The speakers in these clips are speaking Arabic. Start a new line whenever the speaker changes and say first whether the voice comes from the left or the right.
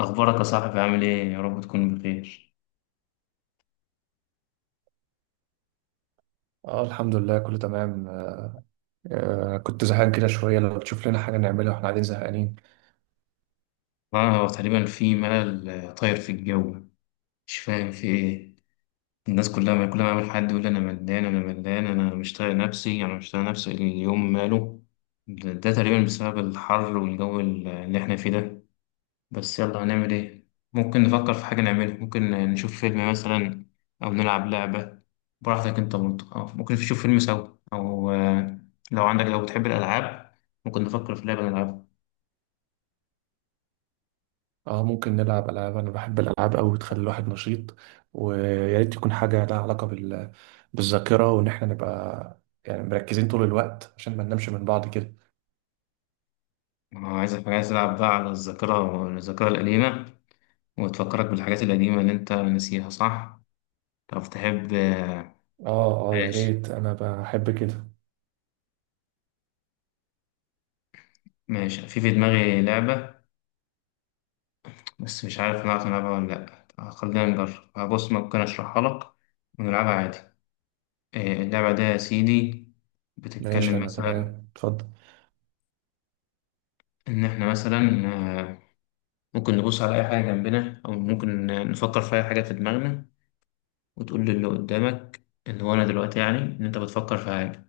left: أخبارك يا صاحبي عامل إيه؟ يا رب تكون بخير.
right: اه، الحمد لله كله تمام. كنت زهقان كده شوية. لو تشوف لنا حاجة نعملها واحنا قاعدين زهقانين.
left: هو تقريبا في ملل، طاير في الجو. مش فاهم في إيه. الناس كلها، ما كل ما أقابل حد يقول أنا ملان أنا ملان أنا مش طايق نفسي أنا مش طايق نفسي، اليوم ماله. ده تقريبا بسبب الحر والجو اللي إحنا فيه ده. بس يلا هنعمل إيه؟ ممكن نفكر في حاجة نعملها، ممكن نشوف فيلم مثلا أو نلعب لعبة. براحتك أنت برضه، أو ممكن نشوف فيلم سوا أو لو بتحب الألعاب، ممكن نفكر في لعبة نلعبها.
right: اه، ممكن نلعب ألعاب. أنا بحب الألعاب أوي، بتخلي الواحد نشيط. ويا ريت تكون حاجة لها علاقة بالذاكرة، وإن احنا نبقى يعني مركزين طول الوقت عشان ما ننامش من بعض كده.
left: أنا عايزك، عايز تلعب بقى على الذاكرة القديمة، وتفكرك بالحاجات القديمة اللي أنت ناسيها، صح؟ طب تحب.
right: اه، يا
left: ماشي.
right: ريت، أنا بحب كده.
left: ماشي، في دماغي لعبة، بس مش عارف نعرف نلعبها ولا لأ. طب خلينا نجرب، بص ممكن أشرحها لك ونلعبها عادي. إيه، اللعبة دي يا سيدي
right: ماشي،
left: بتتكلم
right: أنا
left: مثلا،
right: تمام، اتفضل.
left: إن إحنا مثلا آه، ممكن نبص على أي حاجة جنبنا، أو ممكن نفكر في أي حاجة في دماغنا، وتقول للي قدامك، اللي هو أنا دلوقتي، يعني إن أنت بتفكر في حاجة.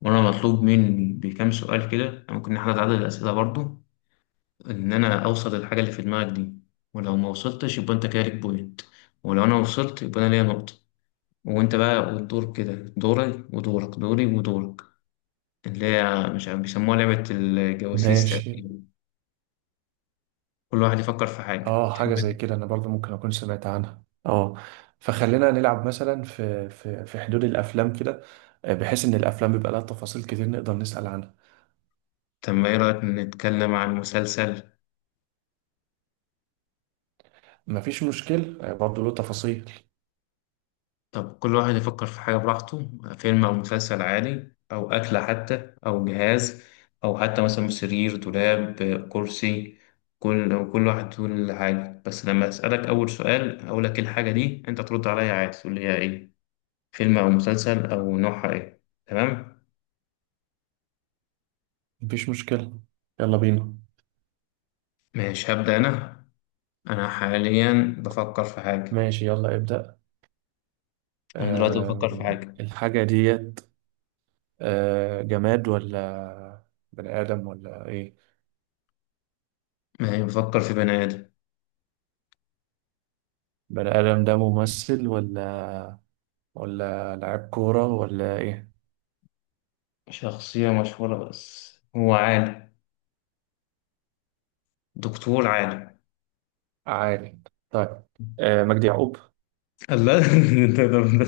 left: وانا مطلوب مني بكام سؤال كده، يعني ممكن نحاول عدد الاسئله برضو، ان انا اوصل للحاجه اللي في دماغك دي. ولو ما وصلتش يبقى انت كده ليك بوينت، ولو انا وصلت يبقى انا ليا نقطه. وانت بقى، والدور كده دوري ودورك، دوري ودورك، اللي هي مش عارف بيسموها لعبه الجواسيس
right: ماشي.
left: تقريبا. كل واحد يفكر في حاجه
right: اه، حاجة
left: تحب.
right: زي كده انا برضو ممكن اكون سمعت عنها، اه. فخلينا نلعب مثلا في حدود الافلام كده. بحيث ان الافلام بيبقى لها تفاصيل كتير نقدر نسأل عنها.
left: طب ما ايه رايك نتكلم عن مسلسل؟
right: مفيش مشكل، برضو له تفاصيل.
left: طب كل واحد يفكر في حاجة براحته، فيلم أو مسلسل عادي، أو أكلة حتى، أو جهاز، أو حتى مثلا سرير، دولاب، كرسي. كل واحد يقول حاجة، بس لما أسألك أول سؤال أقول لك إيه الحاجة دي أنت ترد عليا عادي تقول لي هي إيه، فيلم أو مسلسل أو نوعها إيه. تمام.
right: مفيش مشكلة، يلا بينا.
left: ماشي هبدأ أنا. أنا حاليا بفكر في حاجة.
right: ماشي، يلا ابدأ.
left: أنا دلوقتي بفكر
right: آه.
left: في حاجة.
right: الحاجة ديت جماد ولا بني آدم ولا ايه؟
left: ما هي بفكر في بني آدم،
right: بني آدم ده ممثل ولا، ولا لاعب كورة ولا ايه؟
left: شخصية مشهورة بس هو عالم، دكتور عالم.
right: عادي، طيب. آه، مجدي يعقوب.
left: الله ده ده- ده-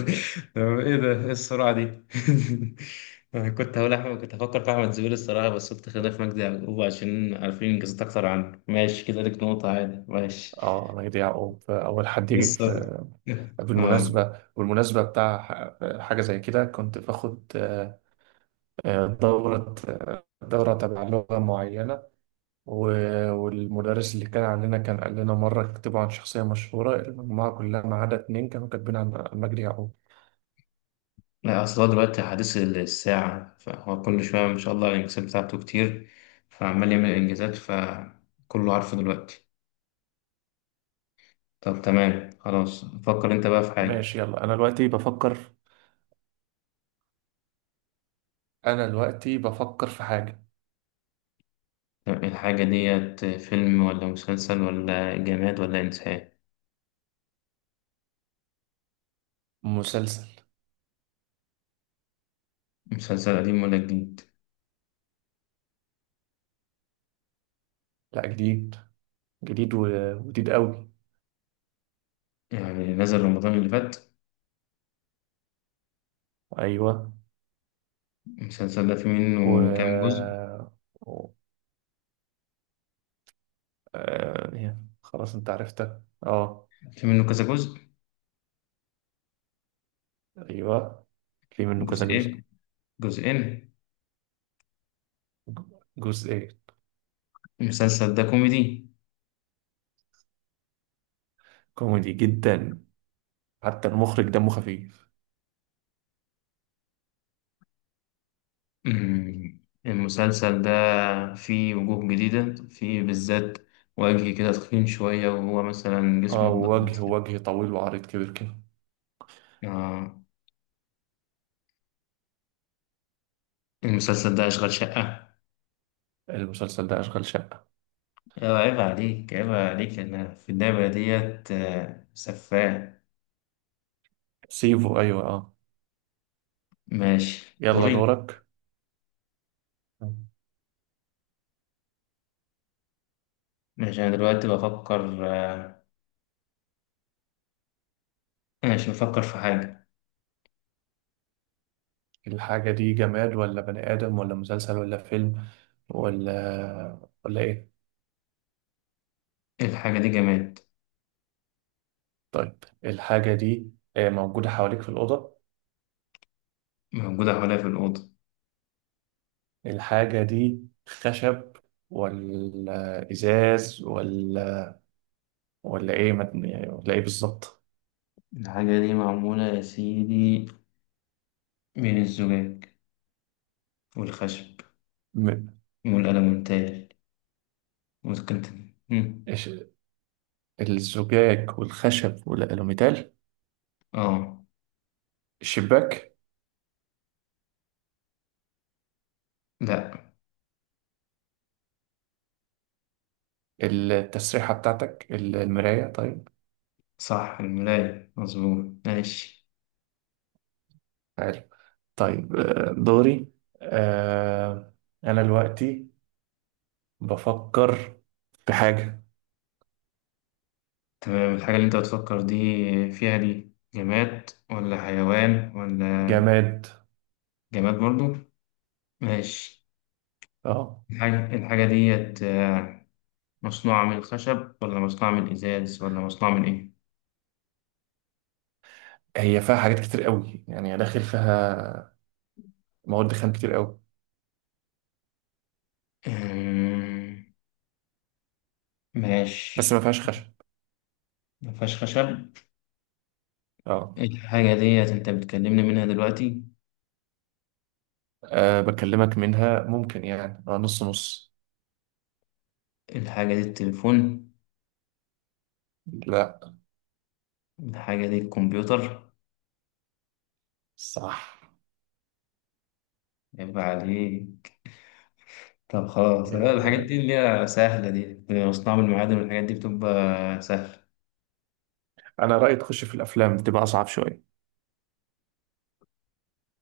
left: ده ايه السرعة دي أنا كنت هقول أحمد، كنت هفكر في أحمد زويل الصراحة، بس قلت خلينا في مجدي يعقوب عشان عارفين إنجازات أكتر عنه. ماشي، كده ليك نقطة عادي. ماشي.
right: اه، انا يضيع او اول حد يجي
left: لسه.
right: في.
left: آه
right: بالمناسبه بتاع حاجه زي كده، كنت باخد دوره، دوره تبع لغه معينه. والمدرس اللي كان عندنا كان قال لنا مره: اكتبوا عن شخصيه مشهوره. المجموعه كلها ما عدا اتنين كانوا كاتبين عن مجدي يعقوب.
left: لا أصل هو دلوقتي حديث الساعة، فهو كل شوية ما شاء الله الإنجازات بتاعته كتير، فعمال يعمل إنجازات فكله عارفه دلوقتي. طب تمام خلاص، فكر أنت بقى في حاجة.
right: ماشي، يلا انا دلوقتي بفكر. انا دلوقتي بفكر في حاجه.
left: الحاجة ديت فيلم ولا مسلسل ولا جماد ولا إنسان؟
right: مسلسل.
left: مسلسل قديم ولا جديد؟
right: لا، جديد. جديد و- وجديد قوي.
left: يعني نزل رمضان اللي فات؟
right: ايوه.
left: المسلسل ده في منه كام جزء؟
right: و، آه يعني خلاص انت عرفتها، اه.
left: في منه كذا جزء.
right: ايوه، في منه كذا
left: جزئين.
right: جزء.
left: جزئين.
right: جزء ايه؟
left: المسلسل ده كوميدي.
right: كوميدي جدا، حتى المخرج دمه خفيف.
left: أمم، المسلسل ده فيه وجوه جديدة، فيه بالذات وجه كده تخين شوية، وهو مثلا جسمه
right: اه،
left: اتضرب.
right: وجه طويل وعريض كبير كده.
left: آه، المسلسل ده أشغال شقة.
right: المسلسل ده اشغال شقة.
left: أيوة، عيب عليك عيب عليك، أنا في اللعبة ديت، سفاه.
right: سيفو، ايوه اه.
left: ماشي
right: يلا
left: دوري.
right: دورك.
left: ماشي أنا دلوقتي بفكر، ماشي نفكر في حاجة.
right: الحاجة دي جماد ولا بني آدم ولا مسلسل ولا فيلم، ولا ايه؟
left: الحاجة دي جماد.
right: طيب، الحاجة دي موجودة حواليك في الأوضة.
left: موجودة حواليا في الأوضة.
right: الحاجة دي خشب ولا إزاز ولا إيه يعني، ولا إيه بالظبط؟
left: الحاجة دي معمولة يا سيدي من الزجاج والخشب
right: م-
left: والألمنتال. ممكن تن- مم.
right: إيش- الزجاج والخشب والألوميتال؟
left: اه
right: الشباك.
left: لا.
right: التسريحة بتاعتك، المراية. طيب،
left: صح، الملاية مظبوط. ماشي.
right: حلو. طيب، دوري. آه، أنا دلوقتي بفكر في حاجة.
left: تمام، الحاجة اللي انت بتفكر دي فيها دي جماد ولا حيوان ولا؟
right: جماد.
left: جماد برضو. ماشي،
right: اه،
left: الحاجة ديت مصنوعة من الخشب ولا مصنوعة من الإزاز ولا مصنوعة من إيه؟
right: هي فيها حاجات كتير قوي يعني، داخل فيها مواد خام كتير قوي.
left: آه،
right: بس ما
left: ماشي.
right: فيهاش خشب.
left: مفيهاش خشب.
right: اه.
left: الحاجة ديت انت بتكلمني منها دلوقتي؟
right: أه بكلمك منها ممكن يعني، أه نص نص.
left: الحاجة دي التليفون؟
right: لا.
left: الحاجة دي الكمبيوتر؟
right: صح.
left: يبقى عليه. طب خلاص، لا،
right: يا
left: الحاجات
right: ولد،
left: دي اللي هي سهلة دي مصنوعة من المعادن والحاجات دي بتبقى سهلة.
right: أنا رأيي تخش في الأفلام، بتبقى أصعب شوية.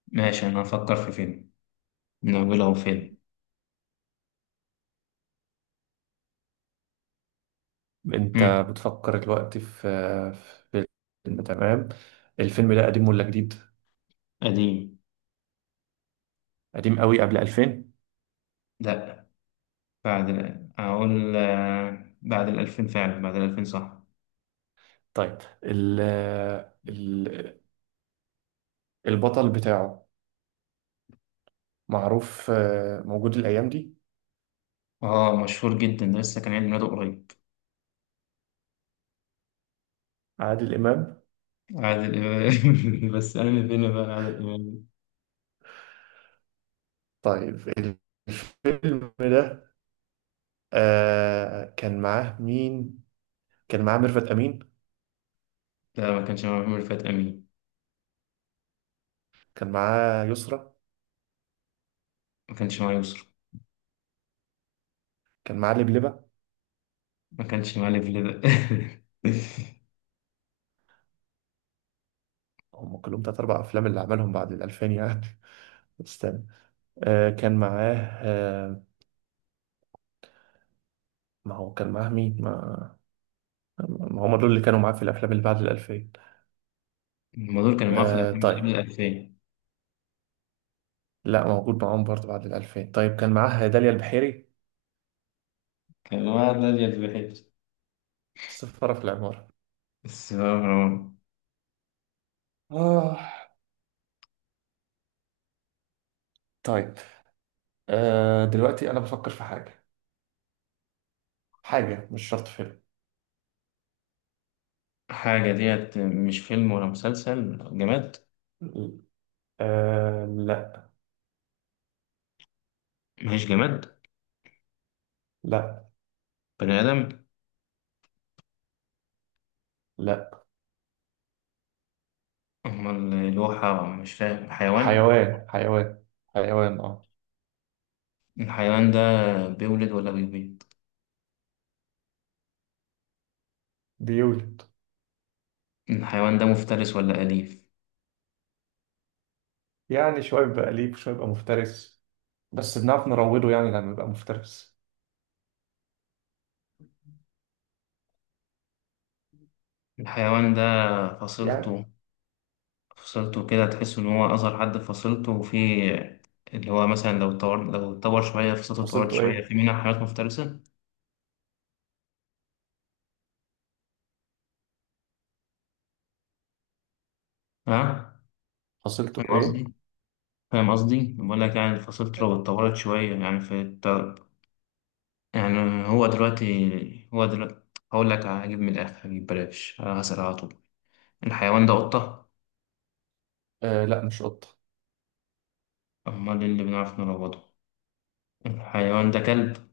left: ماشي، أنا هفكر في فيلم. نقول أهو فيلم. مم.
right: أنت بتفكر دلوقتي في فيلم، تمام. الفيلم ده قديم ولا جديد؟
left: قديم.
right: قديم قوي، قبل 2000.
left: لأ، أقول، بعد الألفين، فعلا بعد الألفين صح.
right: طيب، ال ال البطل بتاعه معروف، موجود الأيام دي.
left: اه مشهور جدا ده، لسه كان عيد ميلاده قريب.
right: عادل إمام.
left: عادل إمام بس أنا فين بقى عادل إمام.
right: طيب، الفيلم ده كان معاه مين؟ كان معاه ميرفت أمين.
left: لا ما كانش معاه محمود، رفعت أمين.
right: كان معاه يسرى.
left: ما كانش معاه يسرا.
right: كان معاه لبلبة.
left: ما كانش معاه ليفل ده.
right: هم كلهم تلات أربع أفلام اللي عملهم بعد الألفين يعني. استنى. آه كان معاه، آه. ما هو كان معاه مين؟ ما هم دول اللي كانوا معاه في الأفلام اللي بعد الألفين.
left: هما دول كانوا معاه في
right: آه،
left: الأفلام اللي قبل
right: طيب.
left: الألفية.
right: لا، موجود معاهم برضه بعد الألفين. طيب، كان معاه داليا البحيري.
left: كان معاه نادية البحيث.
right: السفارة في العمارة.
left: بس بقى مروان.
right: آه. طيب، آه دلوقتي أنا بفكر في حاجة، حاجة مش شرط فيلم.
left: حاجة ديت مش فيلم ولا مسلسل جماد؟
right: آه لا.
left: ماهيش جماد.
right: لا.
left: بني آدم؟
right: لا.
left: أمال الواحة مش فاهم، حيوان؟
right: حيوان حيوان، اه.
left: الحيوان ده بيولد ولا بيبيض؟
right: بيولد.
left: الحيوان ده مفترس ولا أليف؟
right: يعني شوية بيبقى أليف وشوية بيبقى مفترس، بس بنعرف نروضه يعني لما يبقى مفترس.
left: الحيوان ده
right: يعني،
left: فصيلته، فصلته كده تحس إن هو أصغر حد في فصلته، وفي اللي هو مثلا لو اتطور شوية فصلته اتطورت
right: فصيلته
left: شوية،
right: إيه؟
left: في منها حيوانات مفترسة. ها؟
right: فصيلته
left: فاهم
right: إيه؟
left: قصدي؟ فاهم قصدي؟ بقول لك يعني فصلته لو اتطورت شوية يعني في الت-. يعني هو دلوقتي، هقول لك، هجيب من الآخر هجيب بلاش هسأل على طول. الحيوان ده قطة؟
right: آه لا، مش قطة.
left: أمال إيه اللي بنعرف نروضه؟ الحيوان ده كلب؟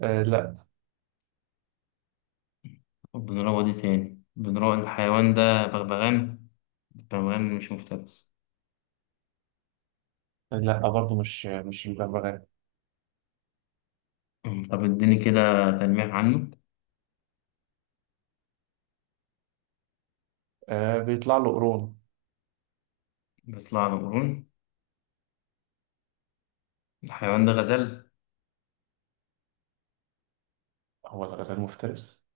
right: آه لا.
left: وبنروض إيه تاني؟ بنروض الحيوان ده بغبغان. البغبغان مش مفترس.
right: لا برضه، مش الببغاء.
left: طب اديني كده تلميح عنه.
right: آه، بيطلع له قرون.
left: بيطلع له قرون. الحيوان ده غزال؟
right: هو الغزال مفترس؟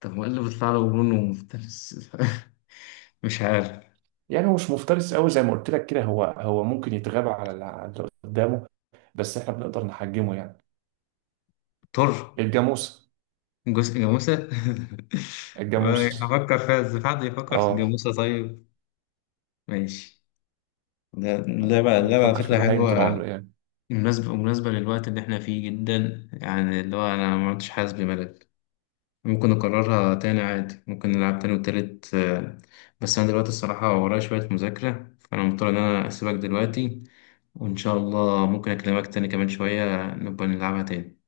left: طب هو ايه اللي بيطلع له قرون ومفترس؟ مش عارف.
right: يعني، هو مش مفترس قوي زي ما قلت لك كده، هو ممكن يتغاب على على اللي قدامه، بس احنا بنقدر نحجمه يعني.
left: طر.
right: الجاموس.
left: جزء، جاموسة
right: الجاموس،
left: هفكر فيها ازاي، في حد يفكر في
right: اه.
left: الجاموسة؟ طيب. ماشي. ده اللعبة،
right: آه،
left: اللعبة على
right: فكر في
left: فكرة
right: بهايم طول
left: حلوة.
right: عمري.
left: مناسبة للوقت اللي احنا فيه جدا يعني، اللي هو أنا ما عدتش حاسس بملل. ممكن نكررها تاني عادي، ممكن نلعب تاني وتالت، بس أنا دلوقتي الصراحة ورايا شوية مذاكرة فأنا مضطر إن أنا أسيبك دلوقتي، وإن شاء الله ممكن أكلمك تاني كمان شوية نبقى نلعبها تاني.